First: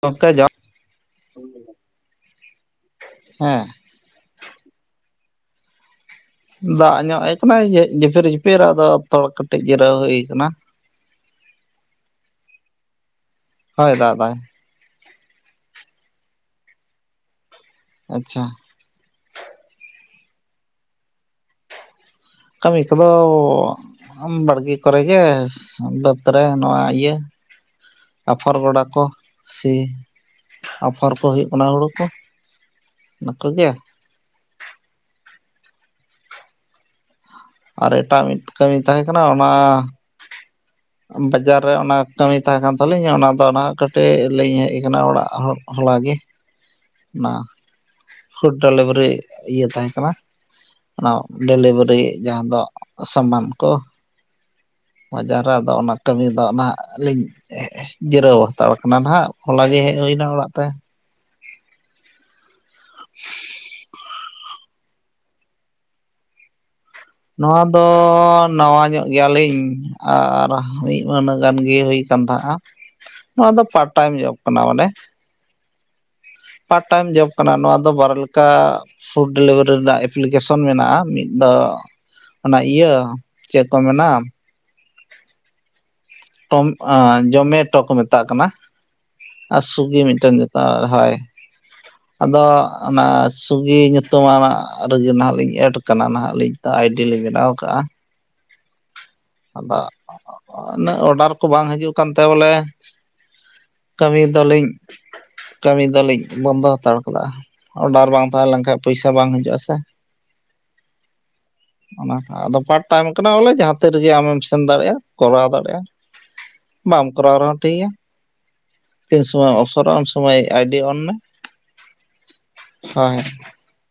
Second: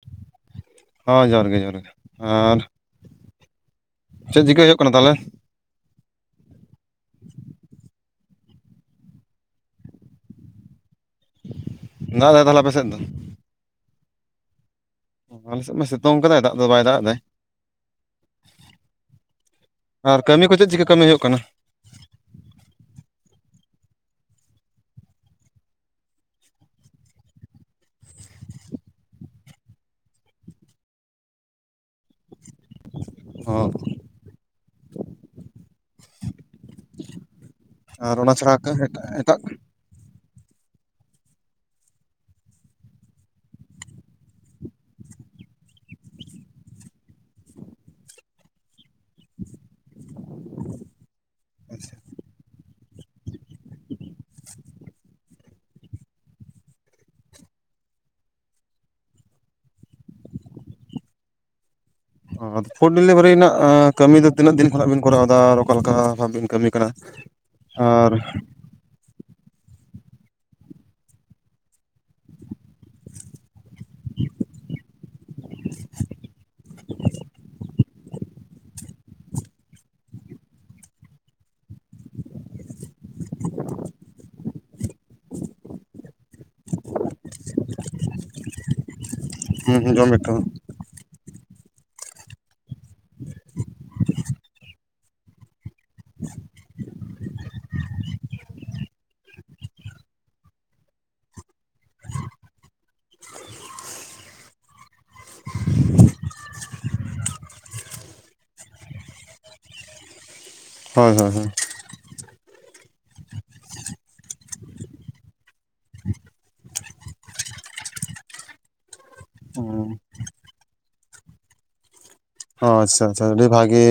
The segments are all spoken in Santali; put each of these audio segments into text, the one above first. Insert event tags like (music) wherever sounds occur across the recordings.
ᱜᱚᱝᱠᱮ ᱡᱚᱦᱟᱨ ᱦᱚᱸ ᱡᱚᱦᱟᱨ ᱜᱮ ᱡᱚᱦᱟᱨ ᱜᱮ ᱟᱨ ᱦᱮᱸ ᱪᱮᱫ ᱪᱤᱠᱟᱹ ᱦᱩᱭᱩᱜ ᱠᱟᱱᱟ ᱛᱟᱦᱞᱮ? ᱫᱟᱜ ᱧᱚᱜ ᱮ ᱠᱟᱱᱟᱭ ᱡᱷᱤ ᱡᱷᱤᱯᱤᱨ-ᱡᱷᱤᱯᱤᱨ ᱟᱫᱚ ᱛᱚᱲ ᱠᱟᱹᱴᱤᱡ ᱡᱤᱨᱟᱹᱣ ᱦᱩᱭ ᱠᱟᱱᱟ ᱫᱟᱜ ᱫᱟᱭ ᱛᱟᱦᱞᱮ ᱟᱯᱮ ᱥᱮᱫ ᱫᱚ? ᱦᱳᱭ ᱫᱟᱜ ᱫᱟᱭ᱾ ᱟᱞᱮ ᱥᱮᱫ ᱢᱟ ᱥᱤᱛᱩᱝ ᱠᱟᱫᱟᱭ ᱫᱟᱜ ᱫᱚ ᱵᱟᱭ ᱫᱟᱜ ᱫᱟᱭ ᱟᱪᱪᱷᱟ ᱟᱨ ᱠᱟᱹᱢᱤ ᱠᱚ ᱪᱮᱫ ᱪᱤᱠᱟᱹ ᱠᱟᱹᱢᱤ ᱦᱩᱭᱩᱜ ᱠᱟᱱᱟ? ᱠᱟᱹᱢᱤ ᱠᱚᱫᱚ ᱟᱢ ᱵᱟᱲᱜᱤ ᱠᱚᱨᱮ ᱜᱮ, ᱵᱟᱹᱛ ᱨᱮ ᱱᱚᱣᱟ ᱤᱭᱟᱹ ᱟᱯᱷᱚᱨ ᱜᱚᱰᱟ ᱠᱚ ᱥᱤ ᱟᱯᱷᱚᱨ ᱠᱚ ᱦᱩᱭᱩᱜ ᱠᱟᱱᱟ ᱦᱩᱲᱩ ᱠᱚ ᱱᱩᱠᱩ ᱦᱚᱸ ᱜᱮ? ᱟᱨ ᱮᱴᱟᱜ ᱚᱱᱟ ᱢᱤᱫ ᱪᱷᱟᱲᱟ ᱟᱠᱟ ᱠᱟᱹᱢᱤ ᱛᱟᱦᱮᱸ ᱠᱟᱱᱟ ᱮᱴᱟᱜ? ᱚᱱᱟ ᱵᱟᱡᱟᱨ ᱨᱮ ᱚᱱᱟ ᱠᱟᱹᱢᱤ ᱛᱟᱸᱦᱮ ᱠᱟᱱ ᱛᱟᱞᱤᱧᱟ ᱚᱱᱟᱫᱚ ᱱᱟᱦᱟᱜ ᱠᱟᱹᱴᱤᱡ ᱞᱟᱹᱭ ᱤᱧ ᱦᱮᱡ ᱠᱟᱱᱟ ᱚᱲᱟᱜ ᱦᱚᱲ ᱦᱚᱞᱟᱜᱮ ᱱᱟ ᱯᱷᱩᱰ ᱰᱮᱞᱤᱵᱷᱟᱨᱤ ᱤᱭᱟᱹ ᱛᱟᱦᱮᱸ ᱠᱟᱱᱟ, ᱚᱱᱟ ᱰᱮᱞᱤᱵᱷᱟᱨᱤ ᱡᱟᱸᱦᱟ ᱫᱚ ᱥᱟᱢᱟᱱ ᱠᱚ ᱵᱟᱡᱟᱨ ᱨᱮ ᱟᱫᱚ ᱚᱱᱟ ᱠᱟᱹᱢᱤ ᱫᱚ ᱱᱟᱦᱟᱜ ᱞᱤᱧ ᱦᱮᱜ ᱡᱤᱨᱟᱹᱣ ᱦᱟᱛᱟᱲ ᱠᱟᱱᱟ ᱱᱟᱦᱟᱜ ᱦᱚᱞᱟ ᱜᱮ ᱦᱮᱡ ᱦᱩᱭᱱᱟ ᱚᱲᱟᱜ ᱛᱮ ᱚ ᱟᱫᱚ ᱯᱷᱩᱰ ᱰᱮᱞᱤᱵᱷᱟᱨᱤ ᱨᱮᱱᱟᱜ ᱠᱟᱹᱢᱤ ᱫᱚ ᱛᱤᱱᱟᱹᱜ ᱫᱤᱱ ᱠᱷᱚᱱᱟᱜ ᱵᱤᱱ ᱠᱚᱨᱟᱣ ᱫᱟ ᱟᱨ ᱚᱠᱟ ᱞᱮᱠᱟ ᱵᱷᱟᱵ ᱵᱤᱱ ᱠᱟᱹᱢᱤ ᱠᱟᱱᱟ? ᱱᱚᱣᱟ ᱫᱚ ᱟᱨ ᱱᱟᱣᱟ ᱧᱚᱜ ᱜᱮᱭᱟᱞᱤᱧ ᱟᱨ ᱢᱤᱫ ᱢᱟᱹᱦᱱᱟᱹ ᱜᱟᱱ ᱜᱮ ᱦᱩᱭ ᱠᱟᱱ ᱛᱟᱦᱮᱸᱼᱟ, ᱱᱚᱣᱟ ᱫᱚ ᱯᱟᱴ ᱴᱟᱭᱤᱢ ᱡᱚᱵ ᱠᱟᱱᱟ ᱢᱟᱱᱮ ᱻ ᱯᱟᱨ ᱴᱟᱭᱤᱢ ᱡᱚᱵ ᱠᱟᱱᱟ ᱱᱚᱣᱟ ᱫᱚ ᱵᱟᱨᱚ ᱞᱮᱠᱟ ᱯᱷᱩᱰ ᱰᱮᱞᱤᱵᱷᱟᱨᱤ ᱨᱮᱱᱟᱜ ᱮᱯᱞᱤᱠᱮᱥᱚᱱ ᱢᱮᱱᱟᱜᱼᱟ, ᱢᱤᱫ ᱫᱚ ᱚᱱᱟ ᱤᱭᱟᱹ ᱪᱮᱫ ᱠᱚ ᱢᱮᱱᱟ ᱴᱚᱢ ᱟ ᱡᱚᱢᱮᱴᱚ ᱠᱚ ᱢᱮᱛᱟᱜ ᱠᱟᱱᱟ ᱟᱨ ᱥᱩᱭᱜᱤ ᱢᱤᱫᱴᱮᱱ (unintelligible) ᱦᱳᱭ ᱻ ᱟᱫᱚ ᱚᱱᱟ ᱥᱩᱜᱤ ᱧᱩᱛᱩᱢᱟᱱᱟᱜ ᱨᱮᱜᱮ ᱱᱟᱦᱟᱜ ᱞᱤᱧ ᱮᱰ ᱠᱟᱱᱟ ᱱᱟᱦᱟᱜ ᱞᱤᱧ (unintelligible) ᱟᱭᱰᱤ ᱞᱤ ᱵᱮᱱᱟᱣ ᱠᱟᱜᱼᱟ ᱟᱫᱚ ᱩᱱᱟᱹᱜ ᱚᱰᱟᱨ ᱠᱚ ᱵᱟᱝ ᱦᱤᱡᱩᱜ ᱠᱟᱱ ᱛᱮ ᱵᱚᱞᱮ ᱠᱟᱹᱢᱤ ᱫᱚᱞᱤᱧ, ᱠᱟᱹᱢᱤ ᱫᱚᱞᱤᱧ ᱵᱚᱱᱫᱚ ᱦᱟᱛᱟᱲ ᱠᱟᱫᱟ ᱚᱰᱟᱨ ᱵᱟᱝ ᱛᱟᱦᱮᱸ ᱞᱮᱱᱠᱟᱱ ᱯᱚᱭᱥᱟ ᱵᱟᱝ ᱦᱤᱡᱩᱜᱼᱟ ᱥᱮ ᱦᱳᱭ ᱦᱳᱭ ᱦᱳᱭ ᱚᱱᱟᱛᱮ ᱟᱫᱚ ᱯᱟᱴ ᱴᱟᱭᱤᱢ ᱠᱟᱱᱟ ᱵᱚᱞᱮ ᱡᱟᱦᱟᱸ ᱛᱤ ᱨᱮᱜᱮ ᱟᱢᱮᱢ ᱥᱮᱱ ᱫᱟᱲᱮᱜᱼᱟ ᱠᱚᱨᱟᱣ ᱫᱟᱲᱮᱼᱟ, ᱵᱟᱢ ᱠᱚᱨᱟᱣ ᱨᱮᱦᱚᱸ ᱴᱷᱤᱠ ᱜᱮᱭᱟ ᱛᱤᱱ ᱥᱩᱢᱚᱭ ᱮᱢ ᱦᱚᱸ ᱚᱯᱥᱚᱨᱟ ᱩᱱ ᱥᱚᱢᱚᱭ ᱟᱭᱰᱤ ᱚᱱ ᱢᱮ ᱚ ᱟᱪᱪᱷᱟ ᱦᱳᱭ ᱟᱪᱪᱷᱟ ᱟᱹᱰᱤ ᱵᱷᱟᱜᱮ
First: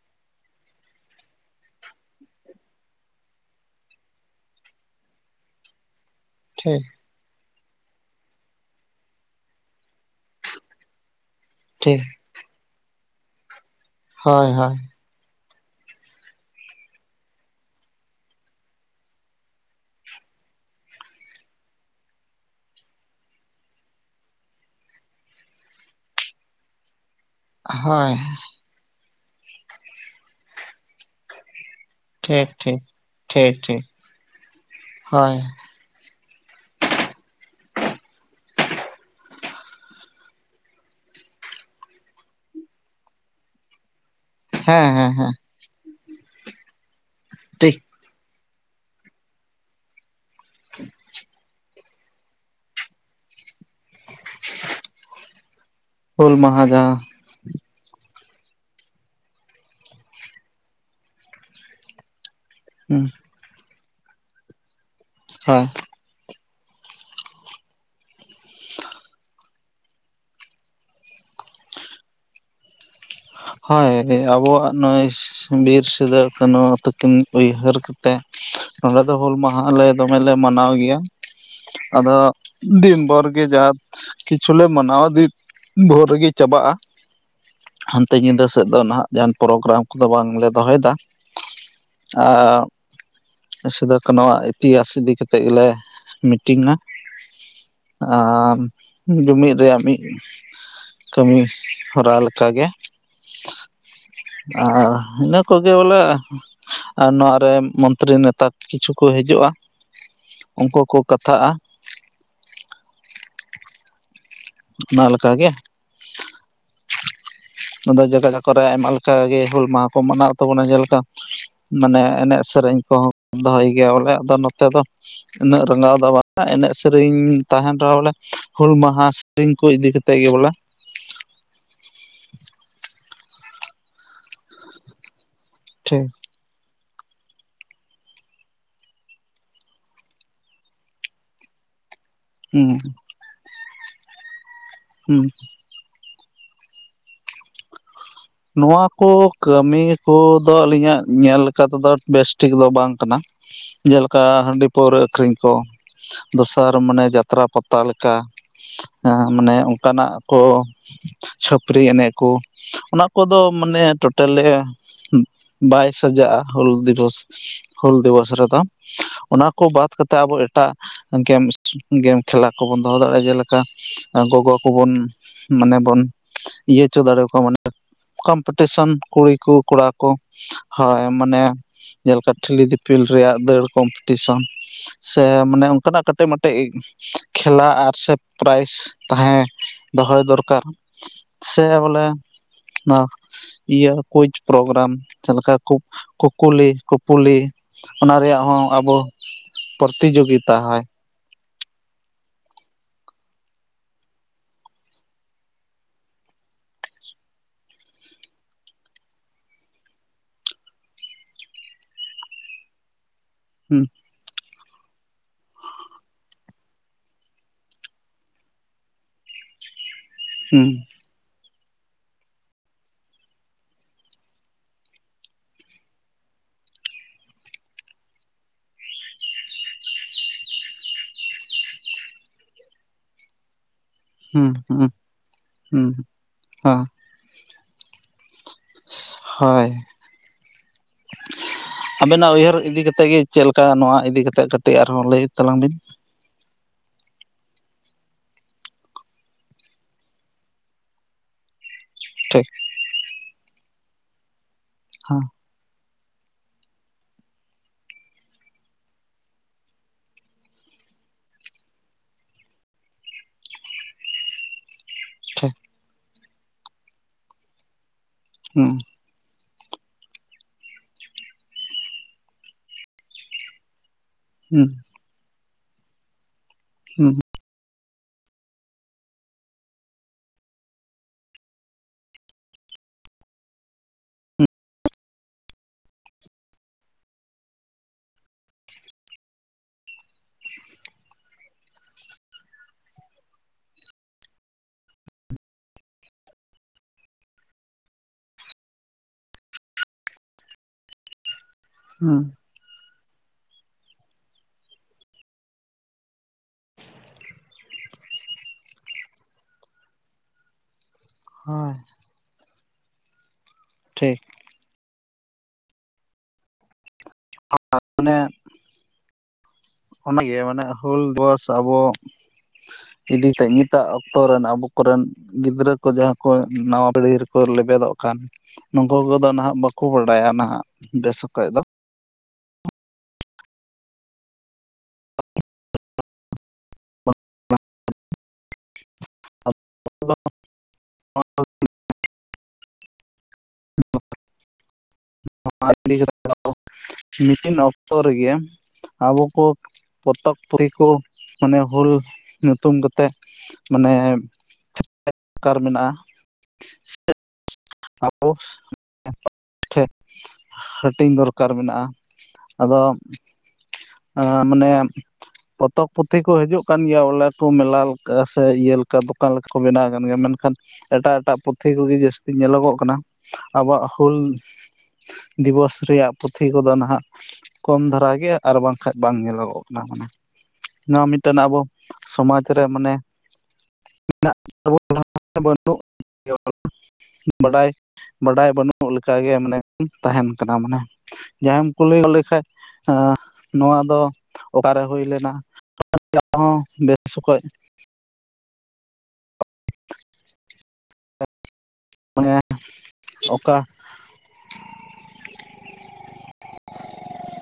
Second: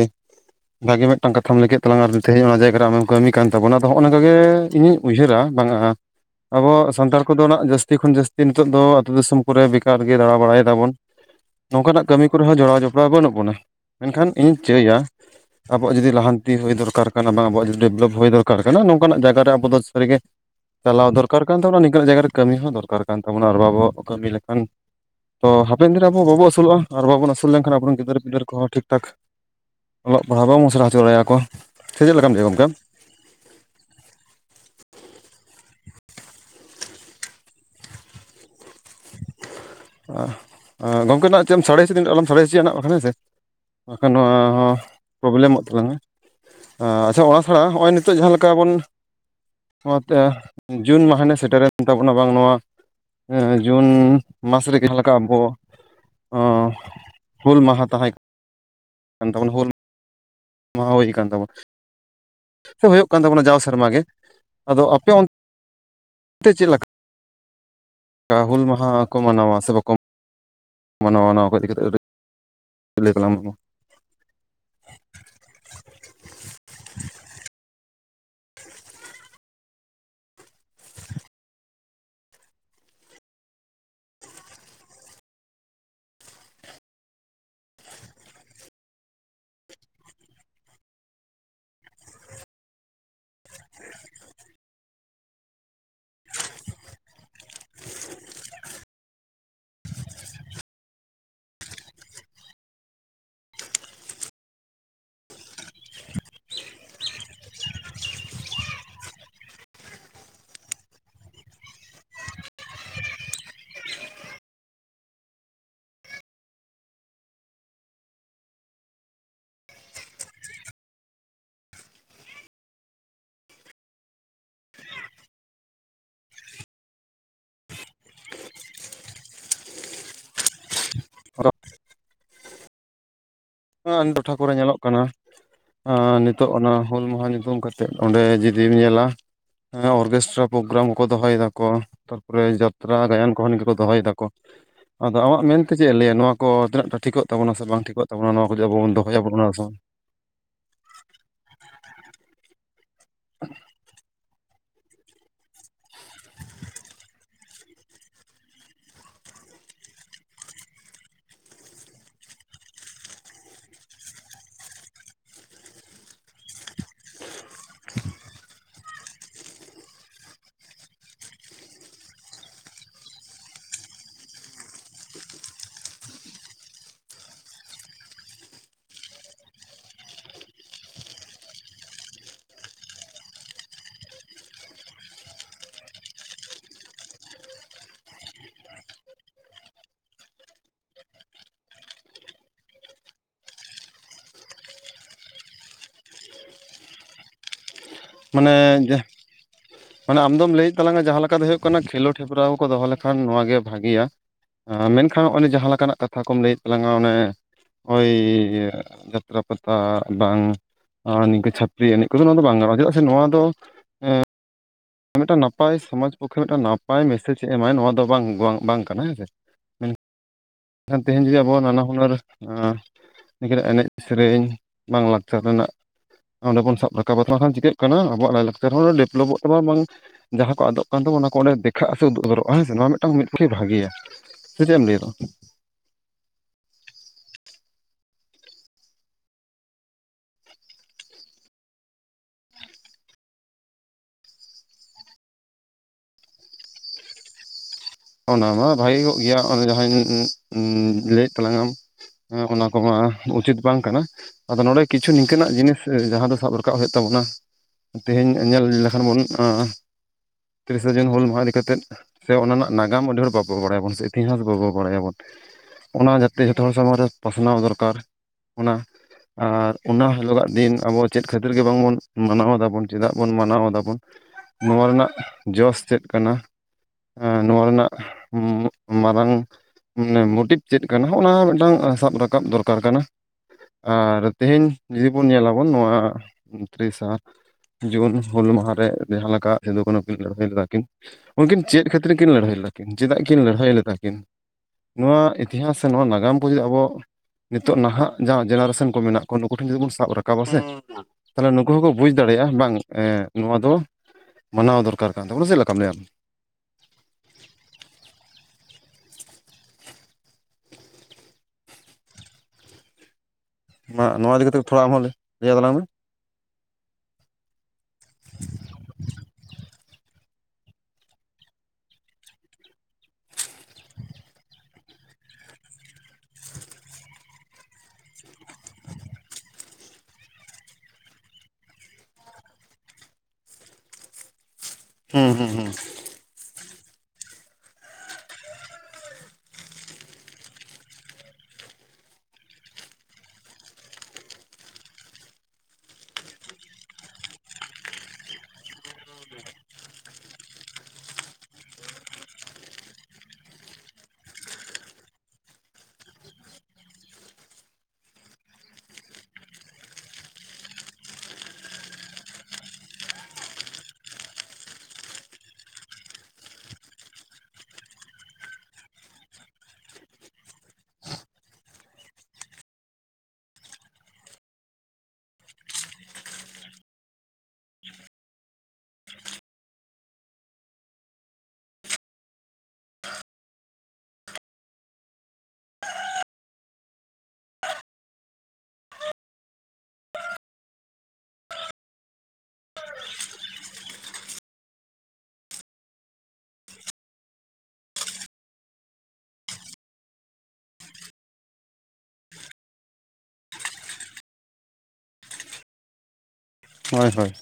ᱵᱷᱟᱜᱮ ᱢᱤᱫᱴᱟᱝ ᱠᱟᱛᱷᱟᱢ ᱞᱟᱹᱭ ᱠᱮᱫ ᱛᱟᱞᱟᱝ ᱟᱨ ᱛᱮᱦᱮᱧ ᱚᱱᱟ ᱡᱟᱭᱜᱟ ᱨᱮ ᱟᱢᱮᱢ ᱠᱟᱹᱢᱤ ᱠᱟᱱ ᱛᱟᱵᱟᱱᱟ ᱟᱫᱚ ᱱᱚᱜᱼ ᱱᱚᱝᱠᱟ ᱜᱮ ᱤᱧᱤᱡ ᱩᱭᱦᱟᱹᱨᱟ ᱵᱟᱝᱼᱟ, ᱟᱵᱚ ᱴᱷᱤᱠ ᱥᱟᱱᱛᱟᱲ ᱠᱚᱫᱚ ᱱᱟᱜ ᱡᱟᱹᱥ ᱡᱟᱹᱥᱛᱤ ᱠᱷᱚᱱ ᱡᱟᱹᱥᱛᱤ ᱱᱤᱛᱚᱜ ᱫᱚ ᱟᱹᱛᱩ ᱫᱤᱥᱚᱢ ᱠᱚᱨᱮ ᱵᱮᱠᱟᱨ ᱜᱮ ᱫᱟᱬᱟ ᱵᱟᱲᱟᱭ ᱫᱟᱵᱚᱱ ᱴᱷᱤᱠ ᱱᱚᱝᱠᱟᱱᱟᱜ ᱠᱟᱹᱢᱤ ᱠᱚᱨᱮ ᱦᱚᱸ ᱡᱚᱲᱟᱣ ᱡᱚᱯᱲᱟᱣ ᱵᱟᱹᱱᱩᱜ ᱵᱚᱱᱟ, ᱢᱮᱱᱠᱷᱟᱱ ᱦᱳᱭ ᱤᱧᱤᱧ ᱦᱳᱭ ᱪᱟᱹᱭᱟ ᱟᱵᱚᱣᱟᱜ ᱡᱩᱫᱤ ᱞᱟᱦᱟᱱᱛᱤ ᱦᱳᱭ ᱫᱚᱨᱠᱟᱨ ᱠᱟᱱᱟ ᱵᱟᱝ ᱟᱵᱚᱣᱟᱜ ᱡᱩᱫᱤ ᱰᱮᱵᱞᱚᱯ ᱦᱳᱭ ᱫᱚᱨᱠᱟᱨ ᱠᱟᱱᱟ ᱱᱚᱝᱠᱟᱱᱟᱜ ᱡᱟᱭᱜᱟ ᱨᱮ ᱟᱵᱚ ᱫᱚ ᱥᱟᱹᱨᱤ ᱜᱮ ᱪᱟᱞᱟᱣ ᱫᱚᱨᱠᱟᱨ ᱠᱟᱱ ᱛᱟᱵᱚᱱᱟ ᱱᱤᱝᱠᱟ ᱱᱟᱜ ᱡᱟᱭᱜᱟ ᱨᱮ ᱠᱟᱹᱢᱤ ᱦᱚᱸ ᱫᱚᱨᱠᱟᱨ ᱠᱟᱱ ᱛᱟᱵᱚᱱᱟ ᱟᱨ ᱵᱟᱵᱚ ᱠᱟᱹᱢᱤ ᱞᱮᱠᱟᱱ ᱛᱚ ᱦᱟᱯᱮᱱ ᱫᱤᱱ ᱨᱮ ᱟᱵᱚ ᱵᱟᱵᱚ ᱟᱹᱥᱩᱞᱚᱜᱼᱟ ᱟᱨ ᱵᱟᱵᱚᱱ ᱟᱹᱥᱩ ᱟᱹᱥᱩᱞ ᱞᱮᱱᱠᱷᱟᱱ ᱟᱵᱚᱨᱮᱱ ᱦᱳᱭ ᱜᱤᱫᱟᱹᱨ ᱯᱤᱫᱟᱹᱨ ᱠᱚᱦᱚᱸ ᱴᱷᱤᱠ ᱴᱷᱟᱠ ᱚᱞᱚᱜ ᱯᱟᱲᱦᱟᱜ ᱵᱟᱝᱵᱚᱱ ᱥᱮᱬᱟ ᱦᱚᱪᱚ ᱫᱟᱲᱮᱭᱟ ᱠᱚᱣᱟ ᱴᱷᱤᱠ ᱴᱷᱤᱠ ᱴᱷᱤᱠ ᱴᱷᱤᱠ ᱦᱳᱭ ᱟ ᱜᱚᱝᱠᱮ ᱱᱟᱜ ᱪᱮᱫ ᱥᱟᱲᱮ ᱦᱚᱪᱚ ᱮᱫᱟ ᱟᱞᱟᱢ ᱥᱟᱲᱮᱥ ᱦᱚᱪᱟᱭᱟ ᱦᱮᱸ ᱥᱮ ᱵᱟᱠᱷᱟᱱ ᱱᱚᱣᱟ ᱦᱚᱸ ᱦᱮᱸ ᱦᱮᱸ ᱦᱮᱸ ᱯᱨᱚᱵᱞᱮᱢᱚᱜ ᱛᱟᱞᱟᱝᱟ ᱟᱪᱪᱷᱟ ᱚᱱᱟ ᱪᱷᱟᱲᱟ, ᱴᱷᱤᱠ ᱱᱚᱜᱼᱚᱭ ᱱᱤᱛᱚᱜ ᱡᱟᱦᱟᱸ ᱞᱮᱠᱟ ᱵᱚᱱ ᱱᱚᱛᱮ ᱡᱩᱱ ᱢᱟᱦᱟ ᱥᱮᱴᱮᱨᱮᱱ ᱛᱟᱵᱚᱱᱟ, ᱵᱟᱝ ᱱᱚᱣᱟ ᱡᱩᱱ ᱢᱟᱥ ᱨᱮᱜᱮ ᱡᱟᱦᱟᱸ ᱞᱮᱠᱟ ᱟᱵᱚ, ᱦᱩᱞ ᱢᱟᱦᱟ ᱡᱟᱦᱟᱸ ᱦᱩᱞ ᱢᱟᱦᱟ ᱛᱟᱦᱮᱸ ᱠᱟᱱ ᱛᱟᱵᱟᱱᱟ, ᱦᱩᱞ ᱢᱟᱦᱟ ᱦᱳᱭ ᱠᱟᱱ ᱛᱟᱵᱚᱱᱟ, ᱥᱮ ᱦᱳᱭᱳᱜ ᱠᱟᱱ ᱛᱟᱵᱚᱱᱟ, ᱡᱟᱣ ᱥᱮᱨᱢᱟ ᱜᱮ, ᱟᱫᱚ ᱟᱯᱮ ᱚᱱ ᱦᱟᱸ, ᱛᱮ ᱪᱮᱫ ᱞᱮᱠᱟ ᱠᱟ ᱦᱩᱞ ᱢᱟᱦᱟ ᱠᱚ ᱢᱟᱱᱟᱣᱟ, ᱥᱮ ᱵᱟᱠᱚ ᱢᱟᱱᱟᱣᱟ, ᱱᱚᱶᱟ, ᱠᱚ ᱤᱫᱤ ᱠᱟᱛᱮᱜ ᱠᱟᱹᱴᱤᱡ ᱞᱟᱹᱭ ᱛᱟᱞᱟᱝ ᱢᱮ, ᱢᱟ? ᱦᱳᱭ ᱟᱵᱚᱣᱟᱜ ᱱᱚᱜᱼᱚᱭ, ᱵᱤᱨ ᱥᱤᱫᱟᱹ ᱠᱟᱹᱱᱩ ᱛᱟᱹᱠᱤᱱ, ᱩᱭᱦᱟᱹᱨ ᱠᱟᱛᱮᱜ ᱱᱚᱸᱰᱮ ᱫᱚ ᱦᱩᱞ ᱢᱟᱦᱟ ᱟᱞᱮ, ᱫᱚᱢᱮᱞᱮ ᱢᱟᱱᱟᱣ ᱜᱮᱭᱟ᱾ ᱟᱫᱚ ᱫᱤᱱ ᱵᱷᱳᱚᱨ ᱜᱮ ᱡᱟ ᱠᱤᱪᱷᱩᱞᱮ ᱢᱟᱱᱟᱣ ᱤᱫᱤ, ᱵᱷᱳᱨ ᱨᱮᱜᱮ ᱪᱟᱵᱟᱜᱼᱟ᱾ ᱦᱟᱱᱛᱮ ᱧᱤᱫᱟᱹ ᱥᱮᱫ ᱫᱚ, ᱱᱟᱦᱟᱜ ᱡᱟᱦᱟᱱ ᱯᱨᱳᱜᱨᱟᱢ ᱠᱚᱫᱚ ᱵᱟᱝᱞᱮ ᱫᱚᱦᱚᱭᱫᱟ᱾ ᱟᱸ ᱥᱤᱫᱩ-ᱠᱟᱱᱩ ᱤᱛᱤᱦᱟᱥ ᱤᱫᱤ ᱠᱟᱛᱮᱫ, ᱜᱮᱞᱮ ᱢᱤᱴᱤᱝ ᱱᱟ᱾ ᱟᱢ ᱡᱩᱢᱤᱫ ᱨᱮᱭᱟᱜ, ᱢᱤᱫ ᱠᱟᱹᱢᱤ ᱦᱚᱨᱟ ᱞᱮᱠᱟ ᱞᱮᱠᱟ ᱜᱮ ᱟᱨ ᱤᱱᱟᱹ ᱠᱚᱜᱮ ᱵᱚᱞᱮ ᱟᱨ ᱱᱚᱶᱟ ᱨᱮ ᱢᱚᱱᱛᱨᱤ ᱱᱮᱛᱟ, ᱠᱤᱪᱷᱩ ᱠᱚ ᱦᱤᱡᱩᱜᱼᱟ᱾ ᱩᱱᱠᱩ ᱠᱚ ᱠᱟᱛᱷᱟᱜᱼᱟ᱾ ᱚᱱᱟ ᱞᱮᱠᱟ ᱜᱮ, ᱱᱚᱰᱮ ᱡᱚᱠᱷᱚᱡ ᱠᱚ ᱠᱚᱨᱟᱣᱼᱟ, ᱟᱭᱢᱟ ᱞᱮᱠᱟᱜᱮ ᱦᱩᱞ ᱢᱟᱦᱟ ᱠᱚ ᱢᱟᱱᱟᱣ ᱛᱟᱵᱚᱱᱟ ᱡᱮ ᱞᱮᱠᱟ ᱢᱟᱱᱮ ᱮᱱᱮᱡ ᱥᱮᱨᱮᱧ ᱠᱚᱦᱚ ᱫᱚᱦᱚᱭ ᱜᱮᱭᱟ, ᱵᱚᱞᱮ ᱟᱫᱚ ᱱᱚᱛᱮ ᱫᱚ, ᱩᱱᱟᱹᱜ ᱨᱟᱸᱜᱟᱣ ᱫᱚ, ᱮᱱᱮᱡ ᱥᱮᱨᱮᱧ ᱛᱟᱦᱮᱱ ᱨᱮᱦᱚᱸ ᱵᱚᱞᱮ, ᱦᱩᱞ ᱢᱟᱦᱟ ᱴᱤᱢ ᱠᱚ ᱤᱫᱤ ᱠᱟᱛᱮᱫ ᱜᱮ ᱵᱚᱞᱮ, ᱦᱮ ᱟᱹᱰᱤ ᱴᱚᱴᱷᱟ ᱠᱚᱨᱮ, ᱧᱮᱞᱚᱜ ᱠᱟᱱᱟ, ᱴᱷᱤᱠ ᱱᱤᱛᱚᱜ ᱚᱱᱟ ᱦᱩᱞ ᱢᱟᱦᱟ ᱧᱩᱛᱩᱢ ᱠᱟᱛᱮᱫ, ᱚᱸᱰᱮ ᱡᱩᱫᱤᱢ ᱧᱮᱞᱟ ᱮᱸ ᱚᱨᱜᱮᱥᱴᱨᱟ ᱯᱨᱳᱜᱨᱟᱢ ᱦᱚᱠᱚ, ᱫᱚᱦᱚᱭ ᱫᱟ ᱠᱚ᱾ ᱛᱟᱯᱚᱨᱮ ᱦᱩᱸ ᱡᱟᱛᱨᱟ ᱜᱟᱭᱟᱱ ᱠᱚᱦᱚᱸ, ᱱᱤᱝᱠᱟᱹ ᱠᱚ ᱫᱚᱦᱚᱭ ᱫᱟᱠᱚ, ᱟᱫᱚ ᱦᱩᱸ ᱟᱢᱟᱜ ᱢᱮᱱ ᱛᱮ ᱪᱮᱫ ᱮ ᱞᱮᱹᱭᱟ, ᱱᱚᱶᱟ ᱠᱚ ᱛᱤᱱᱟᱹᱜ ᱴᱟ ᱴᱷᱤᱠᱚᱜ ᱛᱟᱵᱚᱱᱟ, ᱥᱮ ᱵᱟᱝ ᱴᱷᱤᱠᱚᱜ ᱛᱟᱵᱚᱱᱟ᱾ ᱱᱚᱣᱟ ᱠᱚ ᱡᱮ ᱟᱵᱚ ᱱᱚᱶᱟ ᱵᱚᱱ ᱠᱚ ᱫᱚᱦᱚᱭᱟᱵᱚᱱ ᱚᱱᱟ ᱥᱟᱶ ᱠᱟᱹᱢᱤ ᱦᱳ ᱫᱚ ᱟᱹᱞᱤᱧᱟᱜ ᱧᱮᱞ ᱞᱮᱠᱟᱛᱮ ᱫᱚ, ᱵᱮᱥᱴᱷᱤᱠ ᱫᱚ ᱵᱟᱝ ᱠᱟᱱᱟ, ᱡᱮᱞᱮᱠᱟ ᱦᱟᱺᱰᱤ ᱯᱟᱹᱣᱨᱟᱹ ᱟᱹᱠᱷᱨᱤᱧ ᱠᱚ, ᱫᱚᱥᱟᱨ ᱢᱟᱱᱮ ᱡᱟᱛᱨᱟ ᱯᱟᱛᱟ ᱞᱮᱠᱟ᱾ ᱢᱟᱱᱮ ᱚᱱᱠᱟᱱᱟᱜ ᱠᱚ, ᱪᱷᱟᱹᱯᱨᱤ ᱮᱱᱮᱡ ᱠᱚ, ᱚᱱᱟ ᱠᱚᱫᱚ ᱢᱟᱱᱮ ᱴᱳᱴᱟᱞᱮ, ᱵᱟᱭ ᱥᱟᱡᱟᱜᱼᱟ, ᱦᱩᱞ ᱫᱤᱵᱚᱥ ᱦᱩᱞ ᱫᱤᱵᱚᱥ ᱨᱮᱫᱚ᱾ ᱚᱱᱟᱠᱚ ᱵᱟᱫ ᱠᱟᱛᱮᱫ ᱟᱵᱚ, ᱮᱴᱟᱜ ᱜᱮᱢ, ᱜᱮᱢ ᱠᱷᱮᱞᱟ ᱠᱚᱵᱚᱱ ᱫᱚᱦᱚ ᱫᱟᱲᱮᱭᱟᱜᱼᱟ, ᱡᱮᱞᱮᱠᱟ ᱜᱚᱜᱚ ᱠᱚᱵᱚᱱ ᱢᱟᱱᱮ, ᱵᱚᱱ ᱤᱭᱟᱹ ᱦᱚᱪᱚ ᱫᱟᱲᱮ ᱟᱠᱚᱣᱟ ᱢᱟᱱᱮ ᱠᱚᱢᱯᱤᱴᱤᱥᱚᱱ ᱠᱩᱲᱤ ᱠᱚ, ᱠᱚᱲᱟ ᱠᱚ᱾ ᱦᱳᱭ ᱢᱟᱱᱮ ᱡᱮᱞᱮᱠᱟ, ᱴᱷᱤᱞᱤ ᱫᱤᱯᱤᱞ ᱨᱮᱭᱟᱜ ᱫᱟᱹᱲ, ᱠᱚᱢᱯᱤᱴᱤᱥᱚᱱ᱾ ᱥᱮ ᱢᱟᱱᱮ ᱚᱱᱠᱟᱱᱟᱜ, ᱠᱟᱹᱴᱤᱡ ᱢᱤᱫᱴᱮᱡ, ᱠᱷᱮᱞᱟ ᱟᱨ ᱥᱮ, ᱯᱨᱟᱭᱤᱡ ᱛᱟᱦᱮᱸ ᱫᱚᱦᱚᱭ ᱫᱚᱨᱠᱟᱨ᱾ ᱥᱮ ᱵᱚᱞᱮ ᱱᱚᱣᱟ ᱤᱭᱟᱹ ᱠᱳᱭᱤᱡ ᱯᱨᱳᱜᱨᱟᱢ, ᱪᱮᱞᱮᱠᱟ ᱠᱩ, ᱠᱩᱠᱞᱤ, ᱠᱩᱯᱩᱞᱤ, ᱚᱱᱟ ᱨᱮᱭᱟᱜ ᱢᱟᱱᱮ ᱦᱚᱸ ᱟᱵᱚ, ᱡᱟ- ᱢᱟᱱᱮ ᱟᱢᱫᱚᱢ ᱞᱟᱹᱭᱮᱫ ᱯᱨᱚᱛᱤᱡᱳᱜᱤᱛᱟᱭ᱾ ᱛᱟᱞᱟᱝᱟ ᱡᱟᱦᱟᱸ ᱞᱮᱠᱟ ᱫᱚ ᱦᱩᱭᱩᱜ, ᱠᱚᱱᱚ, ᱠᱷᱮᱞᱳᱰ ᱦᱮᱯᱨᱟᱣ ᱠᱚ ᱫᱚᱦᱚ ᱞᱮᱠᱷᱟᱱ, ᱱᱚᱣᱟ ᱜᱮ ᱵᱷᱟᱜᱤᱭᱟ ᱾ ᱢᱮᱱᱠᱷᱟᱱ, ᱚᱱᱮ ᱡᱟᱦᱟᱸ ᱞᱮᱠᱟᱱᱟᱜ ᱠᱟᱛᱷᱟ ᱠᱚᱢ, ᱞᱟᱹᱭᱮᱫ ᱛᱟᱞᱟᱝᱟ ᱾ ᱚᱱᱮ, ᱦᱳᱭ, ᱡᱟᱛᱨᱟ ᱯᱟᱛᱟ ᱵᱟᱝ ᱟᱨ ᱱᱤᱝᱟᱹ ᱪᱷᱟᱹᱯᱨᱤ ᱮᱱᱮᱡ ᱠᱚᱫᱚ, ᱱᱚᱣᱟ ᱫᱚ ᱵᱟᱝ ᱜᱟᱱᱚᱜᱼᱟ ᱾ ᱪᱮᱫᱟᱜ ᱥᱮ, ᱱᱚᱣᱟ ᱫᱚ ᱦᱩᱸ ᱾ ᱦᱮᱸ ᱾ ᱢᱤᱫᱴᱟᱝ ᱱᱟᱯᱟᱭ ᱥᱚᱢᱟᱡᱽ ᱯᱚᱠᱷᱮ, ᱢᱤᱫᱴᱟᱝ ᱱᱟᱯᱟᱭ ᱢᱮᱥᱮᱡᱽ ᱮᱢᱟᱭ, ᱱᱚᱣᱟ ᱫᱚ ᱵᱟᱝ, ᱵᱟᱝ ᱠᱟᱱᱟ ᱾ ᱦᱮᱸᱥᱮ? ᱦᱮᱸᱦ ᱾ ᱦᱩᱸᱻ ᱾ ᱛᱮᱦᱮᱧ ᱡᱮ, ᱟᱵᱚᱣᱟᱜ ᱱᱟᱱᱟ ᱦᱩᱱᱟᱹᱨ ᱦᱟᱸ ᱾ ᱱᱤᱝᱠᱟᱱᱟᱜ ᱮᱱᱮᱡ ᱥᱮᱨᱮᱧ ᱵᱟᱝ ᱞᱟᱠᱪᱲᱨ ᱨᱮᱱᱟᱜ, ᱚᱸᱰᱮ ᱵᱚᱱ ᱥᱟᱵ ᱨᱟᱠᱟᱵ (unintelligible) ᱠᱷᱟᱱ ᱪᱤᱠᱟᱹ? ᱠᱟᱱᱟ ᱾ ᱟᱵᱚᱣᱟᱜ ᱞᱟᱭ-ᱞᱟᱠᱪᱟᱨ ᱦᱚᱸ ᱰᱮᱵᱷᱞᱚᱯᱚᱜ ᱛᱟᱵᱚᱼᱟ ᱵᱟᱝ? ᱡᱟᱦᱟᱸ ᱠᱚ, ᱟᱫᱚᱜ ᱠᱟᱱ ᱛᱟᱵᱚᱱᱟ, ᱚᱱᱟ ᱠᱚᱸ ᱚᱰᱮ ᱫᱮᱠᱷᱟᱜᱼᱟ ᱥᱮ, ᱩᱫᱩᱜ ᱩᱫᱟᱹᱨᱚᱜᱼᱟ ᱦᱮᱸᱥᱮ, ᱱᱚᱣᱟ ᱢᱤᱫᱴᱟᱝ ᱢᱤᱫᱤ ᱯᱷᱮ, ᱵᱷᱟᱹᱜᱮᱼᱭᱟ ᱾ ᱦᱩᱸ, ᱦᱩᱸᱻ, ᱦᱩᱸ ᱦᱟᱸ ᱾ ᱦᱳᱭᱻ ᱾ ᱟᱵᱮᱱᱟᱜ ᱩᱭᱦᱟᱹᱨ ᱤᱫᱤ ᱠᱟᱛᱮᱫ ᱜᱮ, ᱪᱮᱫ ᱞᱮᱠᱟ ᱱᱚᱣᱟ ᱤᱫᱤ ᱠᱟᱛᱮᱜ, ᱠᱟᱹᱴᱤᱡ ᱟᱨᱦᱚᱸ, ᱞᱟᱹᱭ ᱛᱟᱞᱟᱝ ᱵᱤᱱ ᱾ ᱚᱱᱟ ᱢᱟ ᱵᱷᱟᱜᱮ ᱠᱚᱜ ᱜᱮᱭᱟ ᱾ ᱚᱱᱮ ᱡᱟᱦᱟ ᱚᱸᱩᱸᱜᱻᱩᱸᱻᱚᱸᱼ, ᱞᱟᱹᱭᱮᱫ ᱛᱟᱞᱟᱝ ᱟᱢ ᱾ ᱦᱮᱸ, ᱴᱷᱤᱠ ᱚᱱᱟ ᱠᱚ ᱢᱟ ᱩᱪᱤᱛ ᱵᱟᱝ ᱠᱟᱱᱟ ᱾ ᱟᱫᱚ, ᱱᱚᱰᱮ ᱠᱤᱪᱷᱩ ᱦᱮᱸ ᱱᱤᱝᱠᱟᱹᱱᱟᱜ ᱡᱤᱱᱤᱥ ᱮᱸᱼ, ᱡᱟᱦᱟᱸ ᱫᱚ ᱥᱟᱵ ᱨᱟᱠᱟᱵ ᱦᱩᱭᱩᱜ ᱛᱟᱵᱚᱱᱟ ᱾ ᱛᱮᱦᱮᱧ ᱧᱮᱞ ᱞᱮᱠᱷᱟᱱ ᱵᱚᱱ, ᱟᱸᱻ ᱾ ᱛᱤᱨᱤᱥᱟ ᱡᱩᱱ ᱦᱩᱞ ᱢᱟᱦᱟ ᱤᱫᱤ ᱠᱟᱛᱮᱫ, ᱥᱮ, ᱚᱱᱟ ᱨᱮᱱᱟᱜ ᱱᱟᱜᱟᱢ ᱟᱹᱰᱤ ᱦᱚᱲ ᱵᱟ ᱵᱟᱵᱚ ᱵᱟᱲᱟᱭᱟ ᱥᱮ ᱤᱛᱤᱦᱟᱥ ᱵᱟ ᱵᱚᱱ ᱵᱟᱲᱟᱭᱟᱵᱚᱱ ᱴᱷᱤᱠ ᱾ ᱚᱱᱟ ᱡᱟᱛᱮ, ᱡᱚᱛᱚ ᱦᱚᱲ ᱥᱟᱢᱟᱝ ᱨᱮ, ᱯᱟᱥᱱᱟᱣ ᱫᱚᱨᱠᱟᱨ ᱾ ᱦᱩᱸ ᱚᱱᱟ ᱟᱨ, ᱚᱱᱟ ᱦᱤᱞᱳᱟᱜ ᱫᱤᱱ, ᱟᱵᱚ ᱪᱮᱫ ᱠᱷᱟᱹᱛᱤᱨ ᱜᱮ ᱵᱟᱝᱵᱚᱱ ᱢᱟᱱᱟᱣ ᱮᱫᱟ ᱵᱚᱱ, ᱪᱮᱫᱟᱜ ᱵᱚᱱ ᱢᱟᱱᱟᱣ ᱮᱫᱟᱵᱚᱱ ᱾ ᱦᱩᱸ ᱱᱚᱣᱟ ᱨᱮᱱᱟᱜ ᱡᱚᱥ ᱪᱮᱫ ᱠᱟᱱᱟ? ᱦᱩᱸ, ᱾ ᱱᱚᱣᱟ ᱨᱮᱱᱟᱜ ᱢᱟᱨᱟᱝ ᱢᱟᱱᱮ, ᱢᱚᱴᱤᱵᱽ ᱪᱮᱫ ᱠᱟᱱᱟ ᱾ ᱚᱱᱟ ᱢᱤᱫᱴᱟᱝ ᱥᱟᱵ, ᱨᱟᱠᱟᱵ ᱫᱚᱨᱠᱟᱨ ᱠᱟᱱᱟ ᱾ ᱟᱨ, ᱛᱮᱦᱤᱧ ᱡᱩᱫᱤ ᱵᱚᱱ ᱧᱮᱞᱟᱵᱚᱱ ᱱᱚᱣᱟ, ᱛᱨᱤᱥᱟ ᱡᱩᱱ ᱦᱩᱞ ᱢᱟᱦᱟᱨᱮ ᱾ ᱡᱟᱦᱟᱸ ᱞᱮᱠᱟ ᱥᱤᱫᱩ ᱠᱟᱹᱱᱩᱠᱤᱱ ᱞᱟᱹᱲᱦᱟᱹᱭ ᱞᱮᱫᱟ ᱠᱤᱱ, ᱩᱱᱠᱤᱱ ᱪᱮᱫ? ᱠᱷᱟᱹᱛᱤᱨ ᱠᱤᱱ ᱞᱟᱹᱲᱦᱟᱹᱭ ᱞᱮᱫᱟᱠᱤᱱ, ᱪᱮᱫᱟᱜ? ᱠᱤᱱ ᱞᱟᱹᱲᱦᱟᱹᱭ ᱞᱮᱫᱟᱠᱤᱱ ᱾ ᱱᱚᱣᱟ ᱤᱛᱤᱦᱟᱥ ᱥᱮ, ᱱᱚᱣᱟ ᱱᱟᱜᱟᱢ ᱠᱚ, ᱡᱩᱫᱤ ᱟᱵᱚ ᱱᱤᱛᱚᱜ ᱱᱟᱦᱟᱜ, ᱡᱟᱦᱟᱸ ᱡᱮᱱᱟᱨᱮᱥᱚᱱ ᱠᱚ, ᱢᱮᱱᱟᱜ ᱠᱚᱣᱟ ᱾ ᱱᱩᱠᱩ ᱴᱷᱮᱱ ᱡᱩᱫᱤ ᱵᱚᱱ, ᱥᱟᱵ ᱨᱟᱠᱟᱵᱟ ᱥᱮ, ᱛᱟᱦᱚᱞᱮ, ᱱᱩᱠᱩ ᱦᱚᱸᱠᱚ ᱵᱩᱡᱽ ᱦᱩᱸ ᱫᱟᱲᱮᱭᱟᱜ-ᱟ ᱾ ᱵᱟᱝ ᱟᱸ ᱮᱸ ᱱᱚᱣᱟ ᱫᱚ ᱢᱟᱱᱟᱣ ᱫᱚᱨᱠᱟᱨ ᱠᱟᱱ ᱛᱟᱵᱚᱱᱟ ᱾ ᱥᱮ ᱪᱮᱫ ᱞᱮᱠᱟᱢ ᱞᱟᱹᱭᱟ ᱟᱢ ᱾ ᱦᱳᱭ ᱾ ᱢᱟ, ᱴᱷᱤᱠ ᱱᱚᱣᱟ ᱤᱫᱤ ᱠᱟᱛᱮ ᱛᱷᱚᱲᱟ, ᱟᱢ ᱦᱚᱸ ᱞᱟᱹᱭᱟᱜ ᱛᱟᱞᱟᱝ ᱢᱮ ᱾ (unintelligible) ᱢᱟᱱᱮ ᱾ ᱚᱱᱟ ᱜᱮ, ᱢᱟᱱᱮ ᱦᱩᱞ ᱫᱤᱵᱚᱥ, ᱟᱵᱚ ᱤᱫᱤ ᱛᱮ ᱱᱤᱛᱟᱜ ᱚᱠᱛᱚ ᱨᱮᱱ, ᱟᱵᱚ ᱠᱚᱨᱮᱱ ᱜᱤᱫᱽᱨᱟᱹ ᱠᱚ, ᱡᱟᱦᱟᱸ ᱠᱚ ᱱᱟᱣᱟ ᱯᱤᱲᱦᱤ ᱨᱮᱠᱚ, ᱞᱮᱵᱮᱫᱚᱜ ᱠᱟᱱ ᱱᱩᱠᱩ ᱠᱚᱫᱚ, ᱱᱷᱟᱜ ᱵᱟᱠᱚ ᱵᱟᱰᱟᱭᱟ ᱱᱷᱟᱜ, ᱵᱮᱥ ᱚᱠᱚᱡ ᱫᱚ ᱾ ᱦᱩᱸ ᱦᱩᱸ ᱦᱩᱸ ᱾ (unintelligible) ᱚᱠᱛᱚ ᱨᱮᱜᱮ ᱟᱵᱚ ᱠᱚ, ᱯᱚᱛᱚᱠ ᱯᱩᱨᱤ ᱠᱚ, ᱢᱟᱱᱮ ᱦᱩᱞ ᱧᱩᱛᱩᱢ ᱠᱟᱛᱮᱜ ᱢᱟᱱᱮ ᱠᱟᱨ ᱢᱮᱱᱟᱜ-ᱟ ᱟᱵᱚ (unintelligible) ᱴᱷᱮᱜ ᱦᱟᱹᱴᱤᱧ ᱫᱚᱨᱠᱟᱨ ᱢᱮᱱᱟᱜ-ᱟ ᱟᱫᱚ ᱟᱸ ᱢᱟᱱᱮ ᱯᱚᱛᱚᱵ ᱯᱩᱛᱷᱤ ᱠᱚ ᱦᱤᱡᱩᱜ ᱠᱟᱱ ᱜᱮᱭᱟ ᱵᱚᱞᱮ ᱠᱚ ᱢᱮᱞᱟ ᱞᱮᱠᱟ ᱥᱮ ᱤᱭᱟᱹ ᱞᱮᱠᱟ ᱫᱚᱠᱟᱱ ᱞᱮᱠᱟ ᱠᱚ ᱵᱮᱱᱟᱣ ᱮᱠᱟᱱ ᱜᱮᱭᱟ ᱢᱮᱱᱠᱷᱟᱱ ᱮᱴᱟᱜ ᱮᱴᱟᱜ ᱯᱩᱛᱷᱤ ᱠᱚᱜᱤ ᱡᱟᱹᱥᱛᱤ ᱧᱮᱞᱚᱜᱚᱜ ᱠᱟᱱᱟ ᱟᱵᱚᱣᱟᱜ ᱦᱩᱞ ᱫᱤᱵᱚᱥ ᱨᱮᱭᱟᱜ ᱯᱩᱛᱷᱤ ᱠᱚᱫᱚ ᱱᱟᱦᱟᱜ ᱠᱚᱢ ᱫᱷᱟᱨᱟ ᱜᱮ ᱟᱨ ᱵᱟᱝᱠᱷᱟᱡ ᱵᱟᱝ ᱧᱮᱞᱚᱜᱚᱜ ᱠᱟᱱᱟ ᱢᱟᱱᱮ ᱱᱚᱣᱟ ᱢᱤᱴᱮᱱ ᱟᱵᱚ ᱥᱚᱢᱟᱡ ᱨᱮ ᱢᱟᱱᱮ (unintelligible) ᱵᱟᱰᱟᱭ ᱵᱟᱰᱟᱭ ᱵᱟᱹᱱᱩᱜ ᱞᱮᱠᱟᱜᱮ ᱢᱟᱱᱮ ᱛᱟᱦᱮᱱ ᱠᱟᱱᱟ ᱢᱟᱱᱮ ᱡᱟᱦᱟᱸᱭᱮᱢ ᱠᱩᱞᱤ ᱜᱚᱫ ᱞᱮᱠᱷᱟᱡ ᱱᱚᱣᱟ ᱫᱚ ᱚᱠᱟᱨᱮ ᱦᱩᱭ ᱞᱮᱱᱟ ᱚᱱᱟ ᱨᱮᱭᱟᱜ ᱦᱚᱸ ᱵᱮᱥ ᱚᱠᱚᱡ ᱢᱟᱱᱮ ᱚᱠᱟ ᱦᱳᱭ ᱦᱳᱭ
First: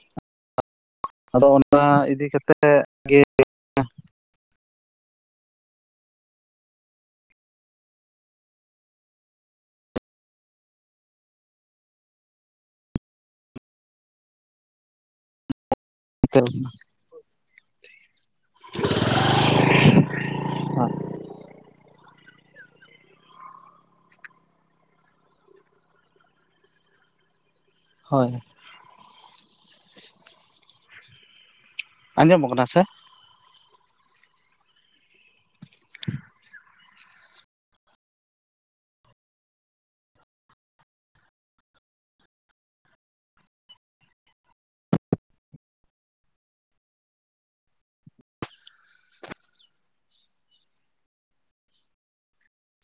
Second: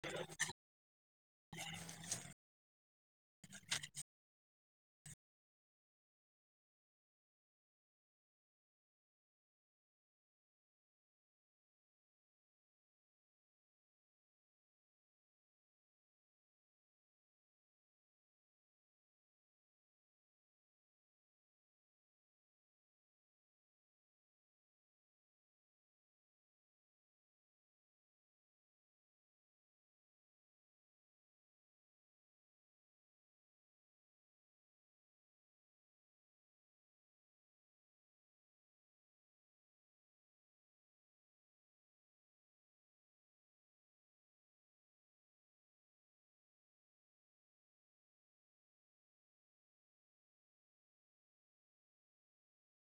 (inaudible) ᱟᱫᱚ ᱚᱱᱟ ᱤᱫᱤ ᱠᱟᱛᱮᱫ ᱜᱮ (unintelligible) ᱦᱚᱭ ᱟᱸᱡᱚᱢᱚᱜ ᱠᱟᱱᱟ ᱥᱮ